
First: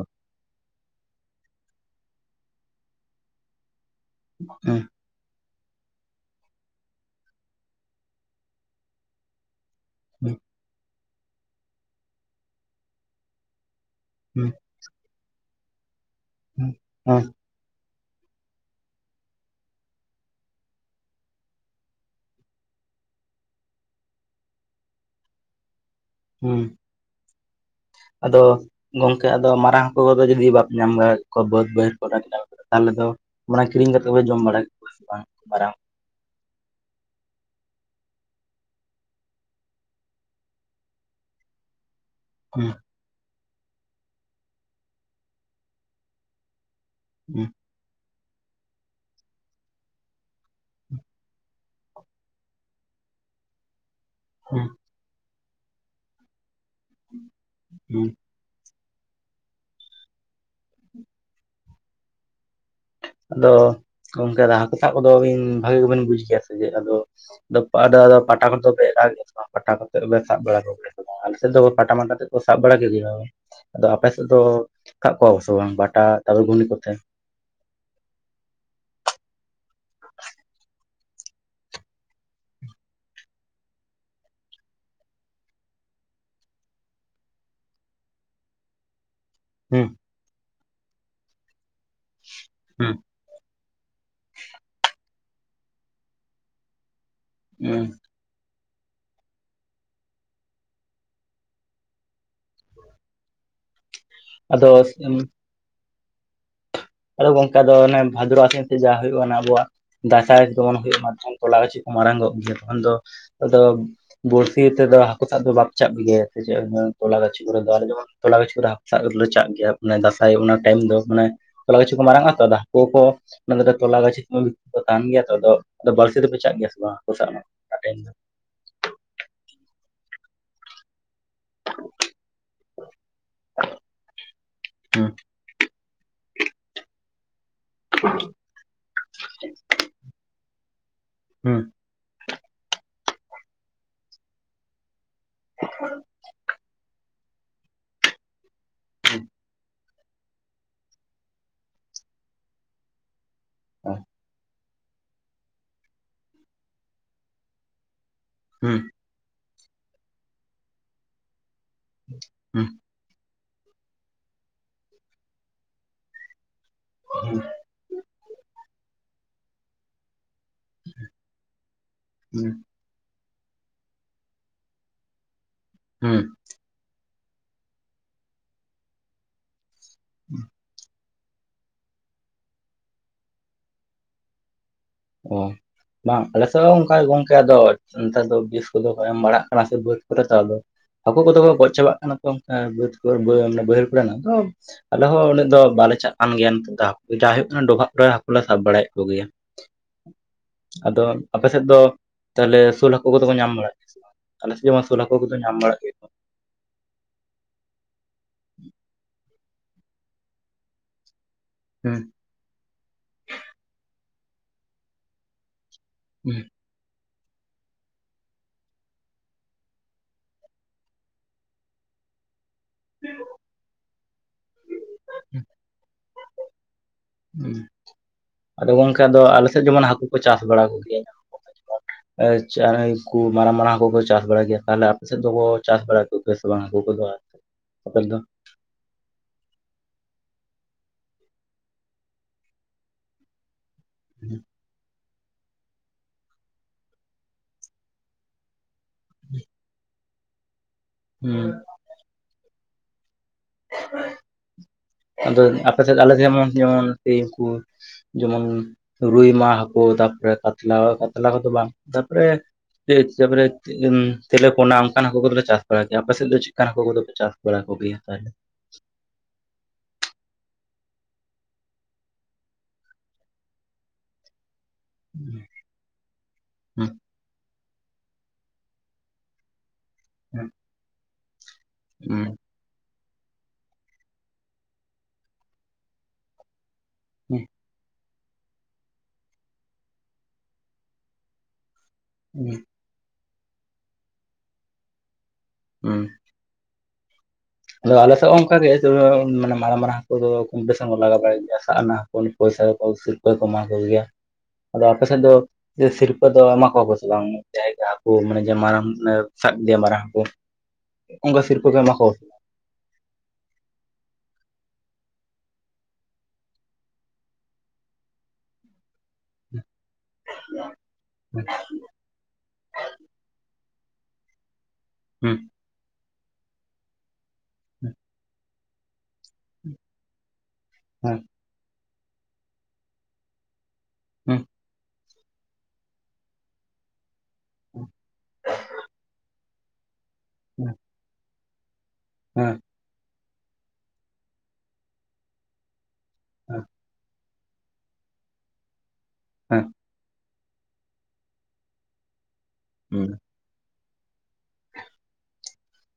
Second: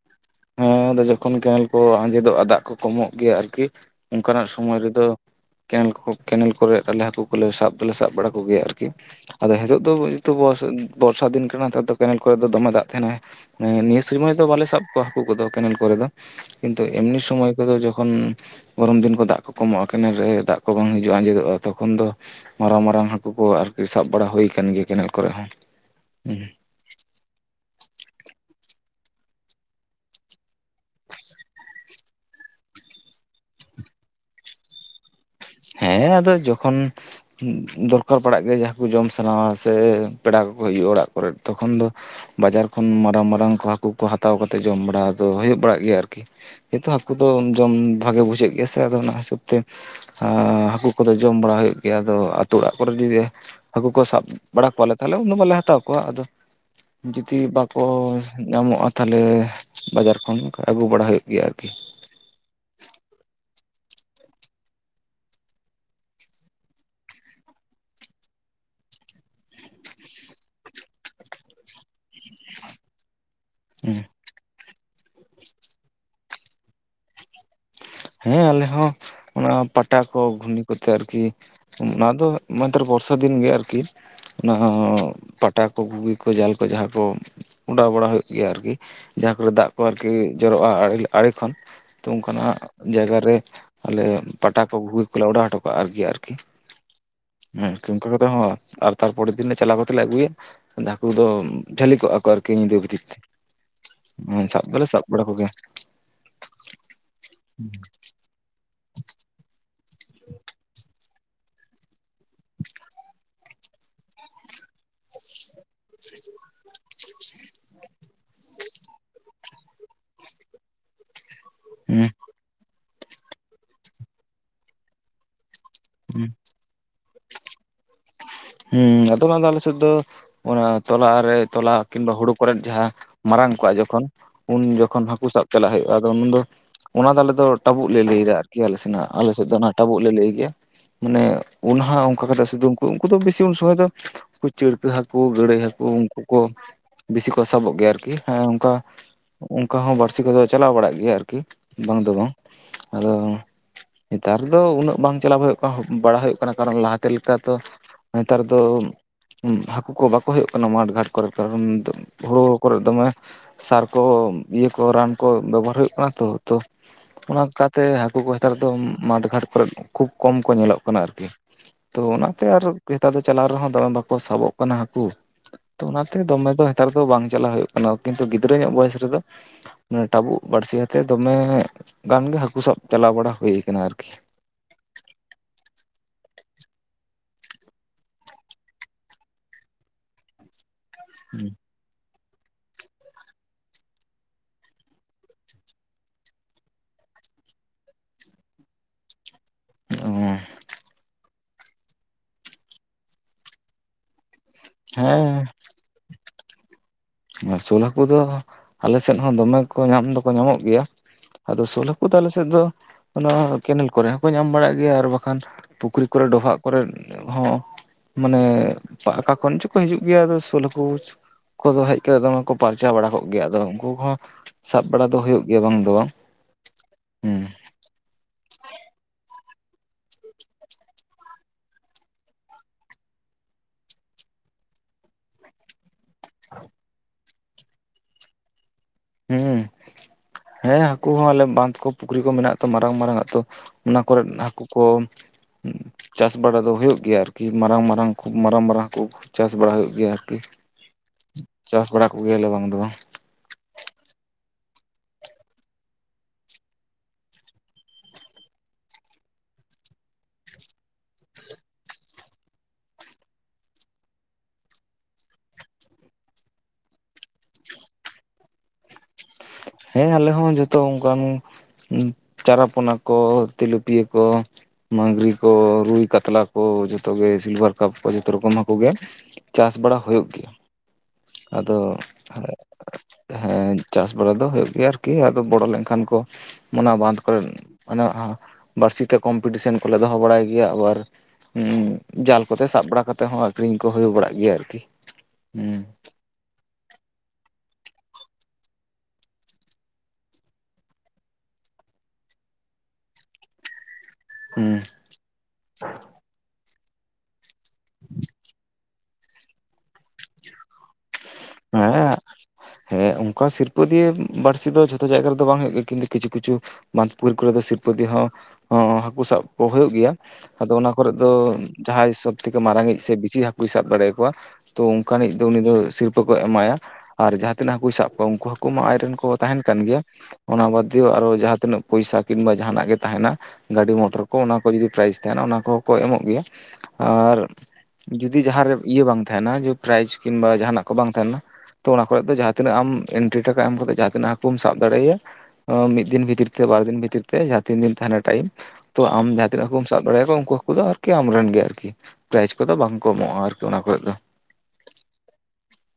ᱦᱮᱸ ᱡᱚᱠᱷᱚᱱ ᱠᱮᱱᱮᱞ ᱠᱚ ᱟᱸᱡᱮᱫᱚᱜᱼᱟ ᱫᱟᱜ ᱠᱚ ᱠᱚᱢᱚᱜ ᱜᱮᱭᱟ ᱟᱨᱠᱤ ᱚᱱᱠᱟᱱᱟᱜ ᱥᱚᱢᱚᱭ ᱦᱩᱸ ᱨᱮᱫᱚ ᱠᱮᱱᱮᱞ ᱠᱚ ᱠᱮᱱᱮᱞ ᱠᱚᱨᱮ ᱟᱞᱮ ᱦᱟᱹᱠᱳ ᱠᱚᱞᱮ ᱥᱟᱵ ᱫᱚᱞᱮ ᱥᱟᱵ ᱵᱟᱲᱟ ᱠᱚᱜᱮᱭᱟ ᱟᱨᱠᱤ ᱟᱫᱚ ᱦᱩᱸ ᱦᱤᱛᱳᱜ [unintelligible] ᱵᱚᱨᱥᱟ ᱫᱤᱱ ᱠᱟᱱᱟ ᱛᱚ ᱠᱮᱱᱮᱞ ᱠᱚᱨᱮ ᱫᱚ ᱫᱚᱢᱮ ᱫᱟᱜ ᱛᱟᱦᱮᱱᱟ ᱱᱤᱭᱟᱹ ᱥᱚᱢᱚᱭ ᱫᱚ ᱦᱩᱸ ᱵᱟᱞᱮ ᱥᱟᱵ ᱠᱚᱣᱟ ᱦᱟᱹᱠᱳ ᱠᱚᱫᱚ ᱠᱮᱱᱮᱞ ᱠᱚᱨᱮ ᱫᱚ ᱦᱩᱸ ᱠᱤᱱᱛᱩ ᱮᱢᱱᱤ ᱦᱩᱸ ᱥᱚᱢᱚᱭ [unintelligible] ᱫᱚ ᱡᱚᱠᱷᱚᱱ ᱜᱚᱨᱚᱢ ᱫᱤᱱ ᱠᱚ ᱫᱟᱜ ᱠᱚ ᱠᱚᱢᱚᱜᱼᱟ ᱠᱮᱱᱮᱞ ᱨᱮ ᱫᱟᱜ ᱠᱚ ᱵᱟᱝ ᱦᱤᱡᱩᱜᱼᱟ ᱟᱸᱡᱮᱫᱚᱜᱼᱟ ᱛᱚᱠᱷᱚᱱ ᱫᱚ ᱢᱟᱨᱟᱝ ᱢᱟᱨᱟᱝ ᱦᱟᱹᱠᱳ ᱠᱚ ᱟᱨᱠᱤ ᱥᱟᱵ ᱵᱟᱲᱟ ᱦᱳᱭ ᱟᱠᱟᱱ ᱜᱮᱭᱟ ᱠᱮᱱᱮᱞ ᱠᱚᱨᱮ ᱦᱚᱸ ᱦᱩᱸ ᱟᱫᱚ ᱜᱚᱝᱠᱮ ᱟᱫᱚ ᱢᱟᱨᱟᱝ ᱦᱟᱠᱳ ᱠᱚᱫᱚ ᱡᱩᱫᱤ ᱵᱟᱯᱮ ᱧᱟᱢ ᱵᱟᱲᱟ ᱠᱚᱣᱟ ᱵᱟᱹᱫ ᱵᱟᱹᱭᱦᱟᱹᱲ ᱠᱚᱨᱮ ᱛᱟᱦᱚᱞᱮ ᱫᱚ ᱢᱟᱱᱮ ᱠᱤᱨᱤᱧ ᱠᱟᱛᱮ ᱯᱮ ᱡᱚᱢ ᱵᱟᱲᱟ ᱠᱮᱫ ᱠᱚᱣᱟ ᱥᱮ ᱵᱟᱝ ᱢᱟᱨᱟᱝ ᱦᱮᱸ ᱟᱫᱚ ᱡᱚᱠᱷᱚᱱ ᱫᱚᱨᱠᱟᱨ ᱯᱟᱲᱟᱜ ᱜᱮᱭᱟ ᱡᱟᱦᱟᱸ ᱠᱚ ᱡᱚᱢ ᱥᱟᱱᱟᱣᱟ ᱥᱮ ᱯᱮᱲᱟ ᱠᱚᱠᱚ ᱦᱤᱡᱩ-ᱟ ᱚᱲᱟᱜ ᱠᱚᱨᱮᱜ ᱛᱚᱠᱷᱚᱱ ᱫᱚ ᱵᱟᱡᱟᱨ ᱦᱩᱸ ᱠᱷᱚᱱ ᱢᱟᱨᱟᱝ ᱢᱟᱨᱟᱝ ᱠᱚ ᱦᱟᱹᱠᱩ ᱠᱚ ᱦᱟᱛᱟᱣ ᱠᱟᱛᱮᱫ ᱡᱚᱢ ᱵᱟᱲᱟ ᱫᱚ ᱦᱳᱭᱳᱜ ᱵᱟᱲᱟᱜ ᱜᱮᱭᱟ ᱟᱨᱠᱤ [unintelligible] ᱩᱱᱠᱩ ᱫᱚ ᱦᱩᱸ ᱡᱚᱢ ᱵᱷᱟᱜᱮ ᱵᱩᱡᱷᱟᱹᱜ ᱜᱮᱭᱟ ᱥᱮ ᱟᱫᱚ ᱚᱱᱟ ᱦᱤᱥᱟᱹᱵ ᱛᱮ ᱦᱟᱟᱹᱠᱳ ᱠᱚᱫᱚ ᱡᱚᱢ ᱵᱟᱲᱟ ᱦᱳᱭᱳᱜ ᱜᱮᱭᱟ ᱟᱫᱚ ᱟᱛᱳ ᱚᱲᱟᱜ ᱠᱚᱨᱮ ᱡᱩᱫᱤ ᱦᱟᱹᱠᱳ ᱠᱚ ᱥᱟᱵ ᱦᱩᱸ ᱵᱟᱲᱟ ᱠᱚᱣᱟᱞᱮ ᱛᱟᱦᱚᱞᱮ ᱩᱱᱫᱚ ᱵᱟᱞᱮ ᱦᱟᱛᱟᱣ ᱠᱚᱣᱟ ᱟᱫᱚ ᱡᱩᱫᱤ ᱵᱟᱠᱚ ᱦᱩᱸ ᱧᱟᱢᱚᱜ-ᱟ ᱛᱟᱦᱚᱞᱮ ᱵᱟᱡᱟᱨ ᱠᱷᱚᱱ ᱚᱱᱠᱟ ᱟᱹᱜᱩ ᱵᱟᱲᱟ ᱦᱩᱭᱩᱜ ᱜᱮᱭᱟ ᱟᱨᱠᱤ ᱟᱫᱚ ᱜᱚᱝᱠᱮ ᱦᱟᱹᱠᱳ ᱥᱟᱵᱽ ᱠᱚᱫᱚᱵᱤᱱ ᱵᱷᱟᱜᱤ ᱜᱮᱵᱮᱱ ᱵᱩᱡᱽ ᱜᱮᱭᱟ ᱥᱮᱪᱮᱫ ᱟᱫᱚ ᱟᱫᱚ ᱟᱫᱚ ᱟᱫᱚ ᱯᱟᱴᱟ ᱠᱚᱫᱚ ᱯᱮ ᱚᱰᱟᱣ ᱜᱮᱭᱟ ᱥᱮᱵᱟᱝ ᱯᱟᱴᱟ ᱠᱚᱛᱮᱫ ᱵᱮᱱ ᱥᱟᱵ ᱵᱟᱲᱟ ᱠᱚᱜᱮᱭᱟ ᱟᱞᱮ ᱥᱮᱫ ᱫᱚ ᱯᱟᱴᱟ ᱢᱟᱴᱟ ᱛᱮᱫ ᱠᱚ ᱥᱟᱵ ᱵᱟᱲᱟ ᱠᱚᱜᱮᱭᱟ ᱟᱫᱚ ᱦᱮᱸ ᱟᱯᱮ ᱥᱮᱫ ᱫᱚ ᱠᱟᱜ ᱠᱚᱣᱟᱠᱚ ᱥᱮᱵᱟᱝ ᱵᱟᱴᱟ ᱛᱟᱯᱚᱨᱮ ᱜᱷᱩᱱᱤ ᱠᱚᱛᱮ ᱦᱮᱸ ᱟᱞᱮ ᱦᱚᱸ ᱚᱱᱟ ᱯᱟᱴᱟ ᱠᱚ ᱜᱷᱩᱱᱤ ᱠᱚᱛᱮ ᱟᱨᱠᱤ ᱚᱱᱟ ᱫᱚ ᱢᱟᱛᱨᱚ ᱵᱚᱨᱥᱟ ᱫᱤᱱ ᱜᱮ ᱟᱨᱠᱤ ᱚᱱᱟ ᱯᱟᱴᱟ ᱠᱚ ᱜᱷᱩᱜᱤ ᱠᱚ ᱡᱟᱞ ᱠᱚ ᱡᱟᱦᱟᱸ ᱠᱚ ᱚᱰᱟᱣ ᱵᱟᱲᱟ ᱦᱩᱭᱩᱜ ᱜᱮᱭᱟ ᱟᱨᱠᱤ ᱡᱟᱦᱟᱸ ᱠᱚᱨᱮ ᱫᱟᱜ ᱠᱚ ᱦᱩᱸ ᱟᱨᱠᱤ ᱡᱚᱨᱚᱜᱼᱟ ᱟᱲᱤ ᱟᱲᱮ ᱠᱷᱚᱱ ᱛᱚ ᱚᱱᱠᱟᱱᱟᱜ ᱦᱩᱸ ᱡᱟᱭᱜᱟ ᱨᱮ ᱟᱞᱮ ᱯᱟᱴᱟ ᱠᱚ ᱜᱷᱩᱜᱤ ᱠᱚᱞᱮ ᱚᱰᱟᱣ ᱦᱚᱴᱚ ᱠᱟᱜ-ᱟ ᱟᱨᱠᱤ ᱟᱨᱠᱤ ᱦᱩᱸ ᱚᱱᱠᱟ [unintelligible] ᱛᱟᱨᱯᱚᱨᱮᱨ ᱫᱤᱱᱞᱮ ᱪᱟᱞᱟᱣ ᱠᱟᱛᱮ ᱞᱮ ᱟᱹᱜᱩᱭᱟ ᱦᱟᱹᱠᱳ ᱫᱚ ᱡᱷᱟᱹᱞᱤ ᱠᱚᱜ-ᱟ ᱠᱚ ᱟᱨᱠᱤ ᱧᱤᱫᱟᱹ ᱵᱷᱤᱛᱤᱨ ᱛᱮ ᱥᱟᱵ ᱟᱫᱚ ᱫᱚᱞᱮ ᱥᱟᱵ ᱵᱟᱲᱟ ᱠᱚᱜᱮᱭᱟ ᱟᱫᱚ ᱜᱚᱝᱠᱮ ᱟᱫᱚ ᱚᱱᱮ ᱵᱷᱟᱫᱨᱚ ᱟᱥᱤᱱᱛᱮ ᱡᱟᱸᱦᱟ ᱦᱳᱭᱳᱜ-ᱟ ᱚᱱᱟ ᱟᱵᱚᱣᱟᱜ ᱫᱟᱸᱥᱟᱭ ᱫᱚᱱ ᱦᱳᱭᱳᱜ-ᱟ [unintelligible] ᱛᱚᱞᱟ ᱜᱟᱪᱷᱤ ᱠᱚ ᱢᱟᱨᱟᱝ ᱜᱚᱫᱚᱽ ᱜᱮᱭᱟ ᱛᱚᱠᱷᱚᱱ ᱫᱚ ᱟᱫᱚ ᱵᱚᱲᱥᱤ ᱭᱟᱛᱮᱫᱚ ᱦᱟᱹᱠᱳ ᱥᱟᱵ ᱫᱚ ᱵᱟᱯᱮ ᱪᱟᱜ ᱜᱮᱭᱟ ᱥᱮᱪᱮᱫ ᱛᱚᱞᱟ ᱜᱟᱹᱪᱷᱤ ᱠᱚᱨᱮ ᱫᱚ ᱟᱨ ᱡᱚᱠᱦᱚᱱ ᱛᱚᱞᱟ ᱜᱟᱹᱪᱷᱤ ᱠᱚᱨᱮ ᱥᱟᱵᱽ ᱠᱚᱫᱚᱞᱮ ᱪᱟᱜ ᱜᱮᱭᱟ ᱢᱟᱱᱮ ᱫᱟᱥᱟᱸᱭ ᱚᱱᱟ ᱴᱟᱭᱤᱢ ᱫᱚ ᱢᱟᱱᱮ ᱛᱚᱞᱟ ᱜᱟᱹᱪᱷᱤ ᱠᱚ ᱦᱮᱸ ᱢᱟᱨᱟᱝ-ᱟ ᱛᱚ ᱟᱫᱚ ᱦᱟᱹᱠᱩ ᱠᱚ ᱚᱱᱚ ᱛᱚᱞᱟ ᱜᱟᱹᱪᱷᱤ [unintelligible] [unintelligible] ᱠᱚ ᱛᱟᱦᱮᱱ ᱜᱮᱭᱟ ᱛᱚ ᱟᱫᱚ ᱟᱫᱚ ᱵᱟᱹᱲᱥᱤ ᱦᱮᱸ ᱫᱚᱯᱮ ᱪᱟᱜ ᱜᱮᱭᱟ ᱥᱮ ᱵᱟᱝ ᱦᱟᱹᱠᱳ ᱥᱟᱵ ᱦᱚᱸ ᱚᱱᱟ ᱴᱟᱭᱤᱢ ᱫᱚ ᱦᱮᱸ ᱟᱫᱚ ᱚᱱᱟ ᱫᱚ ᱟᱞᱮ ᱥᱮᱫ ᱫᱚ ᱚᱱᱟ ᱛᱚᱞᱟ ᱛᱚᱞᱟ ᱠᱤᱱᱵᱟ ᱦᱳᱲᱳ ᱠᱚᱨᱮᱫ ᱡᱟᱦᱟ ᱢᱟᱨᱟᱝ ᱠᱚᱜ-ᱟ ᱡᱚᱠᱷᱚᱱ ᱩᱱ ᱡᱚᱠᱷᱚᱱ ᱦᱩᱸ ᱦᱟᱹᱠᱩ ᱥᱟᱵ ᱪᱟᱞᱟᱜ ᱦᱩᱭᱩᱜᱼᱟ, ᱟᱫᱚ ᱩᱱ ᱫᱚ, ᱚᱱᱟ ᱫᱚ ᱟᱞᱮ ᱫᱚ ᱴᱟᱵᱩᱜ ᱞᱮ ᱞᱟᱹᱭᱫᱟ ᱟᱨᱠᱤ ᱟᱞᱮ ᱥᱮᱱᱟᱜ ᱟᱞᱮ ᱥᱮᱫ ᱫᱚ ᱚᱱᱟ ᱴᱟᱵᱩᱩᱜ ᱞᱮ ᱞᱟᱹᱭ ᱜᱮᱭᱟ ᱾ ᱢᱟᱱᱮ ᱦᱩᱸ ᱩᱱ ᱦᱟᱸᱜ, ᱚᱱᱠᱟ ᱠᱟᱛ ᱥᱩᱫᱷᱩ ᱩᱱᱠᱩ ᱩᱱᱠᱩ ᱫᱚ ᱵᱮᱥᱤ ᱩᱱ ᱥᱚᱢᱚᱭ ᱫᱚ ᱩᱱᱠᱩ ᱪᱤᱲᱠᱟᱹ ᱦᱟᱹᱠᱩ, ᱜᱟᱹᱲᱟᱹᱭ ᱦᱟᱹᱠᱩ, ᱩᱱᱠᱩ ᱠᱚ ᱵᱮᱥᱤ ᱠᱚ ᱥᱟᱵᱚᱜ ᱜᱮᱭᱟ ᱟᱨᱠᱤ ᱦᱮᱸ ᱚᱱᱠᱟ ᱾ ᱚᱱᱠᱟ ᱦᱚᱸ ᱵᱟᱹᱲᱥᱤ ᱠᱚᱫᱚ ᱪᱟᱞᱟᱣ ᱵᱟᱲᱟᱜ ᱜᱮᱭᱟ, ᱟᱨᱠᱤ ᱵᱟᱝ ᱫᱚ ᱵᱟᱝ ᱟᱫᱚ, ᱱᱮᱛᱟᱨ ᱫᱚ ᱩᱱᱟᱹᱜ ᱵᱟᱝ ᱪᱟᱞᱟᱣ ᱦᱩᱭᱩᱜ ᱵᱟᱲᱟ ᱦᱩᱭᱩᱜ ᱠᱟᱱᱟ ᱠᱟᱨᱚᱱ ᱞᱟᱦᱟᱛᱮ ᱞᱮᱠᱟ ᱛᱚ ᱾ ᱱᱮᱛᱟᱨ ᱫᱚ ᱦᱩᱸ ᱦᱟᱹᱠᱩ ᱠᱚ ᱵᱟᱠᱚ ᱦᱩᱭᱩᱜ ᱠᱟᱱᱟ ᱢᱟᱴ ᱜᱷᱟᱴ, ᱠᱚᱨᱮ ᱠᱟᱨᱚᱱ ᱦᱩᱲᱩ ᱦᱩᱸ ᱦᱩᱸ ᱠᱚᱨᱮ ᱫᱚᱢᱮ ᱥᱟᱨ ᱠᱚ ᱤᱭᱟᱹ ᱠᱚ ᱨᱟᱱ ᱠᱚ ᱵᱮᱵᱚᱦᱟᱨ ᱦᱩᱭᱩᱜ ᱠᱟᱱᱟ ᱛᱚ, ᱛᱚ ᱚᱱᱟ ᱠᱟᱛᱮ ᱦᱟᱹᱠᱩ ᱠᱚ, ᱱᱮᱛᱟᱨ ᱫᱚ ᱢᱟᱴ ᱜᱷᱟᱴ ᱠᱚᱨᱮ ᱠᱷᱩᱵᱽ ᱠᱚᱢ ᱠᱚ ᱧᱮᱞᱚᱜ ᱠᱟᱱᱟ, ᱟᱨᱠᱤ ᱛᱚ ᱚᱱᱟᱛᱮ ᱦᱩᱸ ᱟᱨ, ᱱᱮᱛᱟᱨ ᱫᱚ ᱪᱟᱞᱟᱣ ᱨᱮᱦᱚᱸ ᱫᱚᱢᱮ ᱵᱟᱠᱚ ᱥᱟᱵᱚᱜ ᱠᱟᱱᱟ ᱦᱟᱠᱩ ᱾ ᱛᱚ ᱚᱱᱟᱛᱮ ᱦᱩᱸ ᱫᱚᱢᱮ ᱫᱚ, ᱱᱮᱛᱟᱨ ᱫᱚ ᱵᱟᱝ ᱪᱟᱞᱟᱜ ᱦᱩᱭᱩᱜ ᱠᱟᱱᱟ ᱠᱤᱱᱛᱩ ᱜᱤᱫᱽᱨᱟᱹ ᱧᱚᱜ ᱵᱚᱭᱮᱥ ᱨᱮᱫᱚ, ᱴᱟᱵᱩᱜ ᱵᱟᱹᱲᱥᱤ ᱭᱟᱛᱮ, ᱛᱮ ᱫᱚᱢᱮ ᱜᱟᱱ ᱜᱮ ᱦᱟᱹᱠᱩ ᱥᱟᱵ ᱪᱟᱞᱟᱣ ᱵᱟᱲᱟ ᱦᱩᱭ ᱟᱠᱟᱱᱟ ᱟᱨᱠᱤ ᱾ ᱚ ᱵᱟᱝ ᱟᱞᱮ ᱥᱮᱫ ᱦᱚᱸ ᱚᱱᱠᱟ ᱜᱚᱝᱠᱮ ᱟᱫᱚ, ᱱᱮᱛᱟᱨ ᱫᱚ ᱵᱮᱥ ᱠᱚᱫᱚ ᱠᱚ ᱮᱢ ᱵᱟᱲᱟᱜ ᱠᱟᱱᱟ ᱥᱮ ᱵᱟᱹᱫᱽ ᱠᱚᱨᱮ ᱛᱚ ᱟᱫᱚ ᱦᱟᱹᱠᱩ ᱠᱚᱫᱚ ᱠᱚ ᱜᱚᱡ ᱪᱟᱵᱟᱜ ᱠᱟᱱᱟ ᱾ [unintelligible] ᱵᱟᱹᱭᱦᱟᱹᱲ ᱠᱳᱲᱮᱱᱟᱜ ᱟᱞᱮ ᱦᱚᱸ ᱩᱱᱟ ᱫᱚ ᱵᱟᱞᱮ ᱪᱟᱜ ᱠᱟᱱ ᱜᱮᱭᱟ ᱱᱤᱛᱚᱜ ᱫᱚ ᱦᱟᱹᱠᱩ ᱡᱟ ᱦᱩᱭᱩᱜ ᱠᱟᱱᱟ ᱰᱚᱵᱷᱟᱜ ᱨᱮ ᱦᱟᱹᱠᱩ ᱞᱮ ᱥᱟᱵ ᱵᱟᱲᱟᱭᱮᱫ ᱠᱚ ᱜᱮᱭᱟ ᱾ [unintelligible] ᱟᱫᱚ ᱟᱯᱮ ᱥᱮᱫ ᱫᱚ ᱛᱟᱦᱚᱞᱮ ᱥᱳᱞ ᱦᱟᱹᱠᱩ ᱠᱚᱫᱚ ᱠᱚ ᱧᱟᱢ ᱵᱟᱲᱟᱜᱼᱟ ᱥᱮ ᱵᱟᱝ? ᱟᱞᱮ ᱥᱮᱫ ᱦᱚᱸ ᱟᱥᱩᱞ ᱦᱟᱹᱠᱩ ᱠᱚᱫᱚ ᱦᱮᱸ ᱧᱟᱢ ᱵᱟᱲᱟᱜ ᱜᱮᱭᱟ ᱾ ᱟᱨ ᱟᱥᱩᱞ ᱦᱟᱹᱠᱩ ᱫᱚ ᱟᱞᱮ ᱥᱮᱫ ᱦᱚᱸ ᱫᱚᱢᱮ ᱠᱚ ᱧᱟᱢ ᱫᱚᱠᱚ ᱧᱟᱢᱚᱜ ᱜᱮᱭᱟ ᱾ ᱟᱫᱚ ᱥᱳᱞ ᱦᱩᱸ ᱦᱟᱹᱠᱩ ᱟᱞᱮ ᱥᱮᱫ ᱫᱚ ᱚᱱᱟ ᱠᱮᱱᱮᱞ ᱠᱚᱨᱮ ᱦᱚᱸᱠᱚ ᱧᱟᱢ ᱵᱟᱲᱟᱜ ᱜᱮᱭᱟ ᱟᱨ ᱵᱟᱠᱷᱟᱱ ᱯᱩᱠᱷᱨᱤ ᱠᱚᱨᱮ ᱦᱩᱸ ᱰᱚᱵᱷᱟᱜ ᱠᱚᱨᱮ ᱦᱚᱸ ᱢᱟᱱᱮ ᱯᱠᱟ ᱠᱷᱚᱱ ᱪᱚᱠᱚ ᱦᱤᱡᱩᱜ ᱜᱮᱭᱟ, ᱟᱫᱚ ᱟᱥᱩᱞ ᱦᱟᱹᱠᱩ ᱠᱚᱫᱚ ᱦᱮᱡ ᱮᱠᱟᱹ ᱫᱚᱢᱮ ᱠᱚ ᱯᱟᱨᱪᱟ ᱵᱟᱲᱟ ᱠᱚᱜ ᱜᱮᱭᱟ, ᱟᱫᱚ ᱩᱱᱠᱩ ᱠᱚᱦᱚᱸ ᱥᱟᱵ ᱵᱟᱲᱟ ᱫᱚ ᱦᱩᱭᱩᱜ ᱜᱮᱭᱟ ᱵᱟᱝ ᱫᱚ ᱵᱟᱝ ᱾ ᱦᱩᱸ ᱟᱫᱚ ᱜᱚᱝᱠᱮ ᱟᱫᱚ ᱟᱞᱮ ᱥᱮᱫ ᱡᱮᱢᱚᱱ ᱦᱟᱹᱠᱩ ᱠᱚ ᱪᱟᱥ ᱵᱟᱲᱟ ᱠᱚᱜᱮᱭᱟ ᱾ ᱢᱟᱨᱟᱝ ᱢᱟᱨᱟᱝ ᱠᱚᱠᱚ ᱪᱟᱥ ᱵᱟᱲᱟᱭ ᱜᱮᱭᱟ ᱛᱟᱦᱚᱞᱮ ᱟᱯᱮ ᱥᱮᱫ ᱫᱚᱠᱚ ᱪᱟᱥ ᱵᱟᱲᱟ ᱜᱮᱭᱟ ᱚᱱᱠᱟᱱ ᱦᱟᱠᱩ ᱠᱚᱫᱚ ᱟᱨ ᱟᱯᱮ ᱫᱚ? ᱦᱮᱸ ᱦᱮᱸ ᱦᱟᱹᱠᱩ ᱦᱚᱸ ᱟᱞᱮ ᱵᱟᱸᱫᱷ ᱠᱚ ᱯᱩᱠᱷᱨᱤ ᱠᱚ ᱢᱮᱱᱟᱜ ᱛᱚ ᱢᱟᱨᱟᱝ ᱢᱟᱨᱟᱝ ᱟᱜ ᱛᱚ ᱾ ᱚᱱᱟ ᱠᱚᱨᱮ ᱦᱟᱹᱠᱩ ᱠᱚ ᱪᱟᱥ ᱵᱟᱲᱟ ᱫᱚ ᱦᱩᱭᱩᱜ ᱜᱮᱭᱟ ᱟᱨᱠᱤ ᱢᱟᱨᱟᱝ ᱠᱩ ᱢᱟᱨᱟᱝ ᱦᱟᱹᱠᱩ ᱢᱟᱨᱟᱝ ᱢᱟᱨᱟᱝ ᱦᱟᱹᱠᱩ ᱪᱟᱥ ᱵᱟᱲᱟ ᱦᱩᱭᱩᱜ ᱜᱮᱭᱟ ᱟᱨᱠᱤ ᱦᱩᱸ ᱪᱟᱥ ᱵᱟᱲᱟ ᱠᱚ ᱜᱮᱭᱟᱞᱮ ᱵᱟᱝ ᱫᱚ [unintelligible] ᱟᱫᱚ ᱟᱯᱮ ᱥᱮᱫ ᱟᱞᱮ ᱡᱮᱢᱚᱱ ᱩᱱᱠᱩ ᱡᱮᱢᱚᱱ ᱨᱩᱭᱢᱟ ᱦᱟᱹᱠᱩ ᱛᱟᱨᱯᱚᱨᱮ ᱠᱟᱛᱞᱟ ᱠᱟᱛᱞᱟ ᱠᱚᱫᱚ ᱵᱟᱝ, ᱛᱟᱨᱯᱚᱨᱮ [unintelligible] ᱛᱮᱞᱮ ᱯᱚᱱᱟ ᱚᱱᱠᱟᱱ ᱦᱟᱹᱠᱩ ᱠᱚᱫᱚ ᱞᱮ ᱪᱟᱥ ᱵᱟᱲᱟ ᱜᱮᱭᱟ ᱟᱯᱮ ᱥᱮᱫ ᱫᱚ ᱪᱤᱠᱟᱱ ᱦᱟᱹᱠᱩ ᱠᱚᱫᱚ ᱯᱮ ᱪᱟᱥ ᱵᱟᱲᱟ ᱠᱚᱜ ᱜᱮᱭᱟ ᱛᱟᱦᱚᱞᱮ ᱾ ᱦᱮᱸ ᱟᱞᱮ ᱦᱚᱸ ᱡᱚᱛᱚ ᱚᱱᱠᱟᱱ, ᱪᱟᱨᱟᱯᱚᱱᱟ ᱠᱚ, ᱛᱤᱞᱤᱯᱤᱭᱳ ᱠᱚ, ᱢᱜᱽᱨᱤ ᱦᱩᱸ ᱠᱚ ᱨᱩᱭ ᱠᱟᱛᱞᱟ ᱠᱚ ᱡᱚᱛᱚ ᱜᱮ ᱥᱤᱞᱵᱷᱟᱨ ᱠᱟᱯ ᱠᱚ ᱡᱚᱛᱚ ᱨᱚᱠᱚᱢ ᱦᱟᱹᱠᱩ ᱜᱮ ᱾ ᱪᱟᱥ ᱵᱟᱲᱟ ᱦᱩᱭᱩᱜ ᱦᱩᱸ ᱜᱮᱭᱟ, ᱟᱫᱚ ᱦᱮᱸ ᱪᱟᱥ ᱵᱟᱲᱟ, ᱦᱩᱭᱩᱜ ᱜᱮᱭᱟ ᱟᱨᱠᱤ ᱟᱫᱚ ᱵᱚᱲᱚ ᱞᱮᱱᱠᱷᱟᱱ ᱠᱚ ᱚᱱᱟ ᱵᱟᱸᱫᱷ ᱠᱚᱨᱮ, ᱦᱩᱸ ᱵᱟᱹᱲᱥᱤᱛᱮ ᱠᱚᱢᱯᱤᱴᱤᱥᱟᱱ ᱠᱚᱞᱮ ᱫᱚᱦᱚ ᱵᱟᱲᱟᱭ ᱜᱮᱭᱟ ᱾ ᱟᱨ ᱡᱟᱞ ᱦᱩᱸ ᱠᱚᱛᱮ ᱥᱟᱵ ᱵᱟᱲᱟ ᱠᱟᱛᱮ ᱦᱚᱸ ᱾ ᱟᱠᱷᱨᱤᱧ ᱠᱚ ᱦᱩᱭ ᱵᱟᱲᱟᱜ ᱜᱮᱭᱟ ᱟᱨᱠᱤ, ᱦᱩᱸ ᱟᱫᱚ ᱟᱞᱮ ᱥᱮᱫ ᱦᱚᱸ ᱚᱱᱠᱟ ᱜᱮ ᱟᱱᱮ ᱢᱟᱨᱟᱝ ᱢᱟᱨᱟᱝ ᱦᱟᱹᱠᱩ ᱫᱚ ᱠᱚᱢᱯᱤᱴᱤᱥᱚᱱ ᱠᱚ ᱞᱟᱜᱟᱣ ᱵᱟᱲᱟᱭ ᱜᱮᱭᱟ ᱥᱟᱵ ᱟᱱᱟ ᱾ ᱯᱚᱭᱥᱟ ᱫᱚ ᱠᱚ ᱥᱤᱨᱯᱟ ᱚᱢᱟᱣ ᱠᱚ ᱜᱮᱭᱟ ᱾ ᱦᱩᱸ ᱟᱫᱚ ᱟᱯᱮ ᱥᱮᱫ ᱫᱚ ᱥᱤᱨᱯᱟᱹ ᱫᱚ ᱮᱢᱟ ᱠᱚᱣᱟ ᱠᱚ ᱥᱮ ᱵᱟᱝ ᱡᱟᱭᱜᱟ ᱦᱟᱹᱠᱩ ᱢᱟᱱᱮ ᱡᱮ ᱢᱟᱨᱟᱝ ᱥᱟᱵ ᱫᱮᱭᱟ ᱢᱟᱨᱟᱝ ᱦᱟᱹᱠᱩ ᱚᱱᱠᱟ ᱥᱤᱨᱯᱟᱹ ᱜᱮ ᱮᱢᱟ ᱠᱚᱼᱟ ᱦᱮᱸ ᱦᱮᱸ ᱚᱱᱠᱟ ᱥᱤᱨᱯᱟᱹ ᱫᱤᱭᱮ ᱵᱟᱹᱲᱥᱤ ᱫᱚ ᱡᱚᱛᱚ ᱡᱟᱭᱜᱟ ᱨᱮᱫᱚ ᱵᱟᱝ ᱜᱮ ᱠᱤᱱᱛᱩ ᱠᱤᱪᱷᱩ ᱠᱤᱪᱷᱩ ᱵᱟᱸᱫᱷ ᱯᱩᱠᱷᱨᱤ ᱠᱚᱨᱮ ᱫᱚ ᱥᱤᱨᱯᱟᱹ ᱫᱤᱭᱮ ᱦᱚᱸ ᱚᱸ ᱦᱟᱹᱠᱩ ᱥᱟᱵ ᱠᱚ ᱦᱩᱭᱩᱜ ᱜᱮᱭᱟ ᱟᱫᱚ ᱚᱱᱟ ᱠᱚᱨᱮ ᱫᱚ ᱡᱟᱦᱟᱸ ᱦᱤᱥᱟᱹᱵ ᱛᱮᱠᱚ ᱢᱟᱨᱟᱝ ᱤᱡ ᱥᱮ ᱵᱤᱥᱤ ᱦᱟᱹᱠᱩᱭ ᱥᱟᱵ ᱫᱟᱲᱮᱭᱟᱠᱚᱣᱟ ᱛᱚ ᱚᱱᱠᱟᱱᱤᱡ ᱫᱚ ᱩᱱᱤ ᱫᱚ ᱥᱤᱨᱯᱟᱹ ᱠᱚ ᱮᱢᱟᱭᱟ ᱾ ᱟᱨ ᱡᱟᱦᱟᱸ ᱛᱤᱱᱟᱹᱜ ᱦᱠᱩᱭ ᱥᱟᱵ ᱠᱚᱣᱟ ᱩᱱᱠᱩ ᱦᱟᱹᱠᱩ ᱢᱟ ᱟᱡᱨᱮᱱ ᱠᱚ ᱛᱟᱦᱮᱱ ᱠᱟᱱ ᱜᱮᱭᱟ ᱚᱱᱟ ᱵᱟᱫ ᱫᱤᱭᱮ ᱟᱨᱚ ᱡᱟᱦᱟᱸᱛᱤᱱᱟᱹᱜ ᱯᱚᱭᱥᱟ ᱠᱤᱵᱟ ᱡᱟᱦᱱᱟᱜ ᱜᱮ ᱛᱟᱦᱮᱱᱟ ᱜᱟᱹᱰᱤ ᱢᱚᱴᱚᱨ ᱠᱚ ᱚᱱᱟ ᱠᱚ ᱡᱩᱫᱤ ᱯᱨᱟᱭᱤᱡᱽ ᱛᱟᱦᱮᱱᱟ ᱚᱱᱟ ᱠᱚᱦᱚᱸ ᱠᱚ ᱮᱢᱚᱜ ᱜᱮᱭᱟ ᱟᱨ ᱡᱩᱫᱤ ᱡᱟᱦᱟᱸᱨᱮ ᱤᱭᱟᱹ ᱵᱟᱝ ᱛᱟᱦᱮᱱᱟ ᱡᱮ ᱯᱨᱟᱭᱤᱡ ᱠᱤᱢᱵᱟ ᱡᱟᱦᱟᱱᱟᱜ ᱠᱚ ᱵᱟᱝ ᱛᱟᱦᱮᱱᱟ ᱛᱚ ᱚᱱᱟ ᱠᱚᱨᱮ ᱫᱚ ᱡᱟᱦᱟᱸ ᱛᱤᱱᱟᱹᱜ ᱟᱢ ᱮᱱᱴᱨᱤ ᱴᱟᱠᱟ ᱠᱟ ᱮᱢ ᱠᱟᱛᱮ ᱡᱟᱦᱟᱸ ᱛᱤᱱᱟᱹᱜ ᱦᱟᱹᱠᱩᱢ ᱥᱟᱵ ᱫᱟᱲᱮᱣᱟᱭᱟ ᱢᱤᱫ ᱫᱤᱱ ᱵᱷᱤᱛᱤᱨ ᱛᱮ ᱵᱟᱨ ᱫᱤᱱ ᱵᱷᱤᱛᱤᱨ ᱛᱮ ᱾ ᱡᱟᱦᱟᱸ ᱛᱤᱱ ᱫᱤᱱ ᱛᱟᱦᱮᱱᱟ ᱴᱟᱭᱤᱢ ᱛᱮ ᱟᱢ ᱡᱟᱦᱟᱸ ᱛᱱᱟᱹᱜ ᱦᱟᱹᱠᱩᱢ ᱥᱟᱵ ᱫᱟᱲᱮᱭᱟᱠᱚᱣᱟ ᱩᱱᱠᱩ ᱦᱟᱹᱠᱩ ᱫᱚ ᱟᱨᱠᱤ ᱟᱢᱨᱮᱱ ᱜᱮ ᱟᱨᱠᱤ ᱯᱨᱟᱭᱤᱡ ᱠᱚᱫᱚ ᱵᱟᱝ ᱠᱚ ᱮᱢᱚᱜᱼᱟ ᱟᱨᱠᱤ ᱚᱱᱟ ᱠᱚᱨᱮ ᱫᱚ ᱾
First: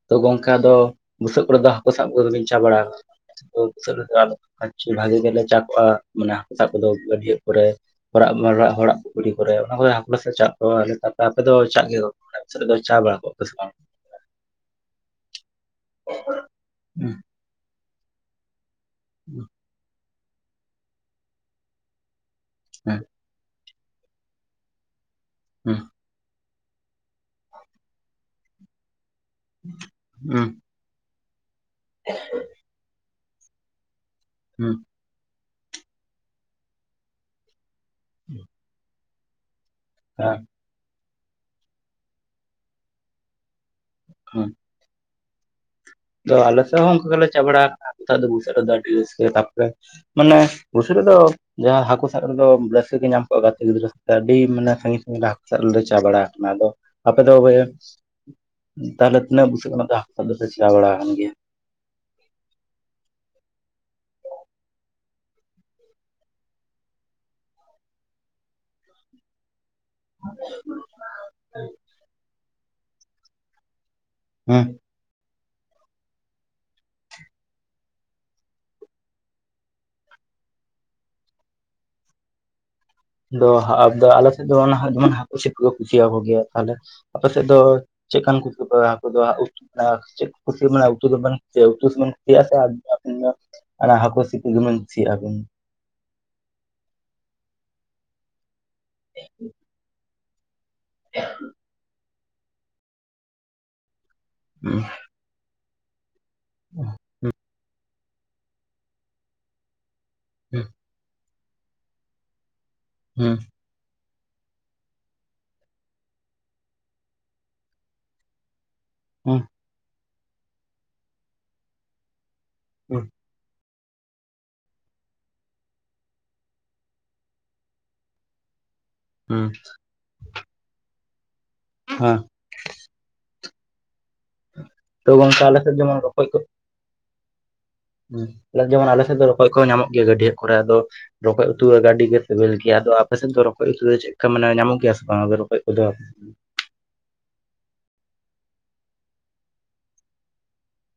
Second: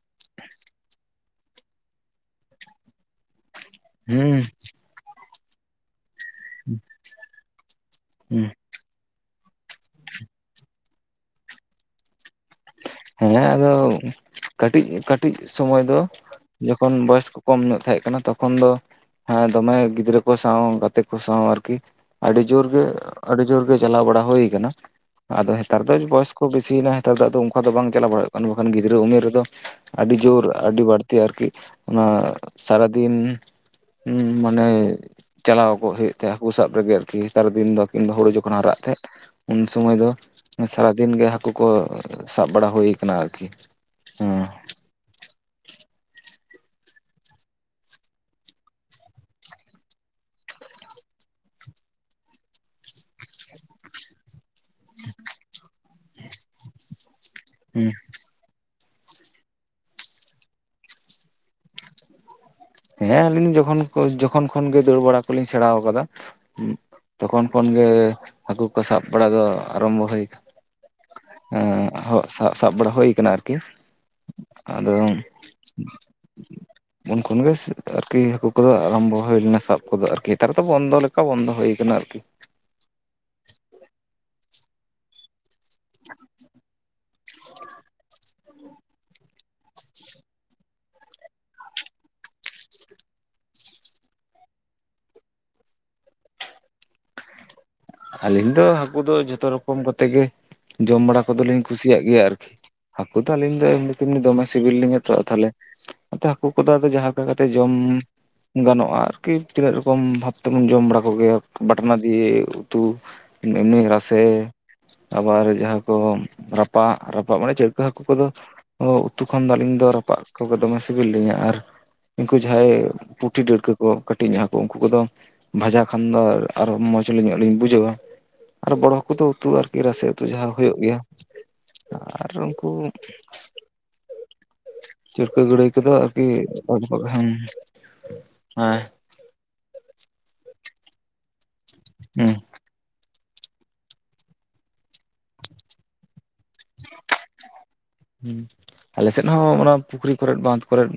ᱛᱚ ᱜᱚᱝᱠᱮ ᱫᱚ ᱵᱩᱥᱟᱹᱜ ᱠᱚᱨᱮ ᱫᱚ ᱦᱟᱹᱠᱩ ᱥᱟᱵ ᱠᱚᱫᱚᱵᱤᱱ ᱪᱟ ᱵᱟᱲᱟᱜᱼᱟ ᱵᱩᱥᱟᱹᱜ ᱨᱮᱫᱚ ᱟ ᱦᱩᱸ ᱵᱷᱟᱜᱤ ᱜᱮᱞᱮ ᱪᱟᱜᱼᱟ ᱢᱟᱱᱮ ᱦᱟᱹᱠᱩ ᱥᱟᱵ ᱠᱚᱫᱚ ᱜᱟᱹᱰᱭᱟᱹ ᱠᱚᱨᱮᱟᱜ ᱦᱩᱸ ᱦᱚᱲᱟᱜ ᱠᱩᱲᱤ ᱠᱚᱨᱮ ᱚᱱᱟ ᱠᱚᱨᱮ ᱦᱟᱹᱠᱩ ᱥᱟᱵ ᱪᱟᱜ ᱠᱚᱣᱟ ᱟᱯᱮ ᱟᱯᱮ ᱫᱚ ᱪᱟᱜ ᱜᱮ ᱦᱮᱸ ᱟᱫᱚ ᱠᱟᱹᱴᱤᱡ ᱠᱟᱹᱴᱤᱡ ᱥᱢᱚᱭ ᱫᱚ ᱡᱚᱠᱷᱚᱱ ᱦᱮᱸ ᱵᱚᱭᱚᱥ ᱠᱚ ᱠᱚᱢ ᱧᱚᱜ ᱛᱟᱦᱮᱸ ᱠᱟᱱᱟ ᱾ ᱛᱚᱠᱷᱚᱱ ᱫᱚ ᱦᱮᱸ ᱫᱚᱢᱮ ᱜᱤᱫᱽᱨᱟᱹ ᱠᱚ ᱥᱟᱶ ᱜᱟᱛᱮ ᱠᱚ ᱥᱟᱶ ᱟᱨᱠᱤ ᱟᱹᱰᱤ ᱡᱳᱨ ᱜᱮ ᱦᱮᱸ ᱟᱹᱰᱤ ᱡᱳᱨ ᱜᱮ ᱪᱟᱞᱟᱣ ᱵᱟᱲᱟ ᱦᱩᱭ ᱟᱠᱟᱱᱟ ᱾ ᱟᱫᱚ ᱱᱮᱛᱟᱨ ᱫᱚ ᱵᱚᱭᱚᱥ ᱠᱚ ᱵᱮᱥᱤ ᱭᱮᱱᱟ ᱱᱮᱛᱟᱨ ᱫᱚ ᱟᱫᱚ ᱚᱠᱟ ᱫᱚ ᱵᱟᱝ ᱪᱟᱞᱟᱣ ᱵᱟᱲᱟᱜ ᱠᱟᱱᱟ ᱵᱟᱠᱷᱟᱱ ᱜᱤᱫᱽᱨᱟᱹ ᱩᱢᱮᱨ ᱨᱮᱫᱚ ᱟᱹᱰᱤ ᱡᱳᱨ ᱦᱮᱸ ᱟᱹᱰᱤ ᱵᱟᱹᱲᱛᱤ ᱟᱨᱠᱤ ᱚᱱᱟ ᱥᱟᱨᱟ ᱫᱤᱱ ᱦᱮᱸ ᱢᱟᱱᱮ ᱪᱟᱞᱟᱣ ᱠᱚᱜ ᱦᱩᱭᱩᱜ ᱛᱟᱦᱮᱸᱜ ᱦᱟᱹᱠᱩ ᱥᱟᱵ ᱨᱮᱜᱮ ᱟᱨᱠᱤ ᱱᱮᱛᱟᱨ ᱫᱤᱱ ᱫᱚ ᱠᱤᱱ ᱫᱚ ᱦᱩᱲᱩ ᱡᱚᱠᱷᱚᱱ ᱦᱟᱜ ᱛᱟᱦᱮᱸᱜ ᱾ ᱩᱱ ᱥᱚᱢᱚᱭ ᱫᱚ ᱥᱟᱨᱟᱫᱤᱱ ᱜᱮ ᱦᱟᱹᱠᱩ ᱠᱚ ᱥᱟᱵ ᱵᱟᱲᱟ ᱦᱩᱭ ᱠᱟᱱᱟ ᱟᱨᱠᱤ ᱾ ᱦᱳ ᱦᱮᱸ ᱟᱞᱮ ᱦᱚᱸ ᱚᱱᱠᱟ ᱜᱮᱞᱮ ᱪᱟᱞᱟ ᱵᱟᱲᱟ ᱟᱠᱟᱱᱟ ᱫᱚ ᱵᱩᱥᱟᱹᱜ ᱨᱮ ᱫᱚ ᱟᱹᱰᱤ ᱨᱟᱹᱥᱠᱟᱹ ᱛᱟᱯᱚᱨᱮ ᱢᱟᱱᱮ ᱠᱩᱥᱤ ᱨᱮᱫᱚ ᱡᱟᱦᱟᱸ ᱦᱟᱹᱠᱩ ᱥᱟᱵ ᱨᱮᱫᱚ ᱨᱟᱹᱥᱠᱟᱹ ᱜᱮ ᱧᱟᱢ ᱠᱚᱜᱼᱟ ᱾ ᱜᱟᱛᱮ ᱜᱤᱫᱽᱨᱟᱹ ᱥᱟᱶᱛᱮ ᱟᱹᱰᱤ ᱢᱟᱱᱮ ᱥᱟᱺᱜᱤᱧ ᱥᱟᱺᱜᱤᱧ ᱦᱟᱹᱠᱩ ᱥᱟ ᱨᱮᱞᱮ ᱪᱟᱜ ᱵᱟᱲᱟ ᱟᱠᱟᱱᱟ ᱟᱫᱚ ᱟᱯᱮ ᱫᱚ? ᱛᱟᱦᱚᱞᱮ ᱛᱤᱱᱟᱹᱜ ᱵᱩᱥᱟᱹᱜ ᱠᱷᱱᱟ ᱦᱟᱠᱩ ᱥᱟᱵ ᱫᱚ ᱯᱮ ᱪᱟᱞᱟ ᱵᱟᱲᱟ ᱟᱠᱟᱱ ᱜᱮᱭᱟ? ᱦᱮᱸ ᱟᱹᱞᱤᱧ ᱡᱚᱠᱷᱚᱱ ᱡᱚᱠᱷᱚᱱ ᱠᱷᱚᱱᱜᱮ ᱫᱟᱹᱲ ᱵᱟᱲᱟ ᱠᱚᱞᱤᱧ ᱥᱮᱬᱟ ᱟᱠᱟᱫᱟ ᱾ ᱛᱚᱠᱷᱚᱱ ᱠᱷᱚᱱᱜᱮ ᱦᱟᱹᱠᱩ ᱠᱚ ᱥᱟᱵ ᱵᱟᱲᱟ ᱫᱚ ᱟᱨᱟᱢᱵᱚ ᱦᱩᱭ ᱠᱟᱱᱟ ᱾ ᱥᱟᱵ ᱥᱟᱵ ᱵᱟᱲᱟ ᱦᱩᱭ ᱠᱟᱱᱟ ᱟᱨᱠᱤ ᱾ ᱦᱮᱸ ᱟᱫᱚ [inaudible] ᱛᱚ ᱠᱷᱚᱱᱚᱱᱜᱮ ᱟᱨᱠᱤ ᱦᱟᱹᱠᱩ ᱠᱚᱫᱚ ᱟᱨᱟᱢᱵᱷᱚ ᱦᱩᱭ ᱞᱮᱱᱟ ᱥᱟᱵ ᱠᱚᱫᱚ ᱟᱨᱠᱤ ᱾ ᱱᱮᱛᱟᱨ ᱫᱚ ᱵᱚᱱᱫᱚ ᱞᱮᱠᱟ ᱵᱚᱱᱫᱚ ᱦᱩᱭᱠᱟᱱᱟ ᱟᱨᱠᱤ ᱾ ᱟᱫᱚ ᱟᱞᱮ ᱥᱮᱫ ᱫᱚ ᱡᱮᱢᱚᱱ ᱦᱟᱹᱠᱩ ᱥᱟᱵ ᱠᱚ ᱠᱩᱥᱤᱭᱟᱠᱚ ᱜᱮᱭᱟ ᱛᱟᱦᱞᱮ ᱟᱯᱮ ᱥᱮᱫ ᱫᱚ ᱪᱮᱫ ᱠᱟᱱ ᱠᱩ ᱫᱚ [unintelligible] ᱪᱮᱫ ᱠᱩᱥᱤ ᱢᱟᱱᱮ ᱩᱛᱩ ᱫᱚ ᱵᱮᱱ ᱪᱮᱫ ᱩᱛᱩ ᱥᱮᱵᱮᱱ ᱠᱩᱥᱤᱭᱟᱜ [unintelligible] ᱚᱱᱟ ᱦᱟᱹᱠᱩ ᱥᱤᱯᱤ ᱜᱮ ᱵᱤᱱ ᱠᱩᱥᱤᱭᱟᱜᱼᱟ ᱵᱤᱱ? ᱟᱹᱞᱤᱧ ᱫᱚ ᱦᱟᱹᱠᱩ ᱫᱚ ᱡᱷᱚᱛᱚ ᱨᱚᱠᱚᱢ ᱠᱟᱛ ᱜᱮ ᱡᱚᱢ ᱵᱟᱲᱟ ᱠᱚᱫᱚᱞᱤᱧ ᱠᱩᱥᱤᱭᱟᱜ ᱜᱮᱭᱟ ᱟᱨᱠᱤ ᱾ ᱦᱟᱹᱠᱩ ᱫᱚ ᱟᱹᱞᱤᱧ ᱫᱚ ᱮᱢᱱᱤ ᱛᱮᱢᱱᱤ ᱫᱚᱢᱮ ᱥᱤᱵᱤᱞ ᱞᱤᱧ ᱮᱛᱚᱜᱼᱟ ᱛᱟᱦᱚᱞᱮ ᱱᱛᱮ ᱦᱟᱹᱠᱩ ᱠᱚᱫᱚ ᱟᱫᱚ ᱦᱩᱸ ᱡᱟᱦᱟᱸ ᱠᱟ ᱠᱟᱛᱮ ᱡᱚᱢ ᱜᱟᱱᱚᱜᱼᱟ ᱟᱨᱠᱤ ᱾ ᱠᱤ ᱛᱤᱱᱟᱹᱜ ᱨᱚᱠᱚᱢ ᱵᱷᱟᱵ ᱛᱮᱵᱚᱱ ᱦᱩᱸ ᱡᱚᱢ ᱵᱟᱲᱟ ᱠᱚᱜᱮᱭᱟ ᱵᱟᱴᱱᱟ ᱫᱤᱭᱮ ᱩᱛᱩ ᱦᱩᱸ ᱢᱤᱢᱱᱤ ᱨᱟᱥᱮ ᱟᱵᱟᱨ ᱡᱟᱦᱟᱸ ᱠᱚ ᱨᱟᱯᱟᱜ ᱨᱟᱯᱟᱜ ᱢᱟᱱᱮ ᱪᱟᱫ ᱠᱟ ᱦᱟᱹᱠᱩ ᱠᱚᱫᱚ ᱩᱛᱩ ᱦᱩᱸ ᱠᱷᱚᱱ ᱫᱚ ᱟᱹᱞᱤᱧ ᱫᱚ ᱨᱟᱯᱟᱜ ᱠᱚᱜᱮ ᱫᱚᱢᱮ ᱥᱤᱵᱤᱞ ᱞᱤᱧᱟ ᱟᱨ ᱩᱱᱠᱩ ᱡᱟᱦᱟᱸᱭ ᱦᱩᱸ ᱯᱩᱴᱷᱤ ᱰᱟᱹᱴᱠᱟᱹ ᱠᱚ ᱠᱟᱹᱴᱤᱡ ᱡᱟᱦᱟᱸ ᱠᱚ ᱩᱱᱠᱩ ᱠᱚᱫᱚ ᱵᱷᱟᱡᱟ ᱠᱷᱟᱱ ᱫᱚ ᱟᱨᱚ ᱢᱚᱸᱡᱽ ᱞᱮ ᱚᱴᱠᱟ ᱞᱤᱧ ᱵᱩᱡᱷᱟᱹᱣᱟ ᱟᱨ ᱵᱚᱰ ᱦᱟᱹᱠᱩ ᱫᱚ ᱦᱩᱸ ᱩᱛᱩ ᱟᱨᱠᱤ ᱨᱟᱥᱮ ᱩᱛᱩ ᱡᱟᱦᱟᱸ ᱠᱤ ᱦᱩᱭᱩᱜ ᱜᱮᱭᱟ ᱾ ᱦᱮᱸ ᱟᱨ ᱩᱱᱠᱩ ᱛᱚ ᱪᱤᱲᱠᱟᱹ ᱜᱚᱝᱠᱮ ᱟᱞᱮ ᱜᱟᱹᱲᱟᱹᱭ ᱥᱮᱫ ᱠᱚᱫᱚ ᱡᱮᱢᱚᱱ ᱟᱨᱠᱤ [inaudible] ᱦᱮᱸ ᱡᱮᱢᱚᱱ ᱟᱞᱮ ᱥᱮᱫ ᱫᱚ ᱨᱚᱠᱚᱡ ᱠᱚᱸ ᱧᱟᱢᱚᱜ ᱜᱮᱭᱟ‌ ᱾ ᱜᱟᱹᱰᱤᱭᱟᱹ ᱠᱚᱨᱮ ᱟᱫᱚ ᱨᱚᱠᱚᱡ ᱩᱛᱩ ᱟᱹᱰᱤ ᱜᱮ ᱥᱤᱵᱮᱞ ᱜᱮ ᱭᱟ ᱟᱫᱚ ᱟᱯᱮ ᱥᱮᱫ ᱫᱚ ᱨᱚᱠᱚᱡ ᱩᱛᱩ ᱫᱚ ᱪᱮᱫᱠᱟ ᱢᱟᱱᱮ ᱧᱟᱢᱚᱜ ᱜᱮᱭᱟ ᱵᱟᱝ ᱨᱚᱠᱚᱡ ᱠᱚᱫᱚ? [inaudible] ᱦᱩᱸ ᱟᱞᱮ ᱥᱮᱫ ᱦᱚᱸ ᱚᱱᱟ ᱯᱩᱠᱷᱨᱤ ᱠᱚᱨᱮᱫ ᱵᱟᱸᱫᱷ ᱠᱚᱨᱮᱫ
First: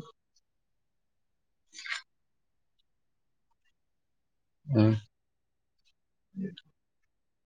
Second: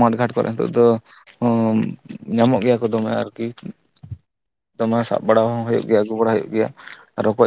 ᱢᱟᱴ ᱜᱷᱟᱴ ᱠᱚ ᱨᱮ ᱱᱤᱛᱚᱜ ᱫᱚ ᱦᱳᱸ ᱧᱟᱢᱚᱜ ᱜᱮᱭᱟ ᱠᱚ ᱫᱚᱢᱮ ᱟᱨᱠᱤ ᱾ ᱫᱚᱢᱮ ᱥᱟᱵ ᱵᱟᱲᱟ ᱦᱚᱸ ᱦᱩᱭᱩᱜ ᱜᱮᱭᱟ ᱾ ᱟᱹᱜᱩ ᱵᱟᱲᱟ ᱦᱩᱭᱩᱜ ᱜᱮᱭᱟ ᱨᱚᱠᱚᱡ ᱾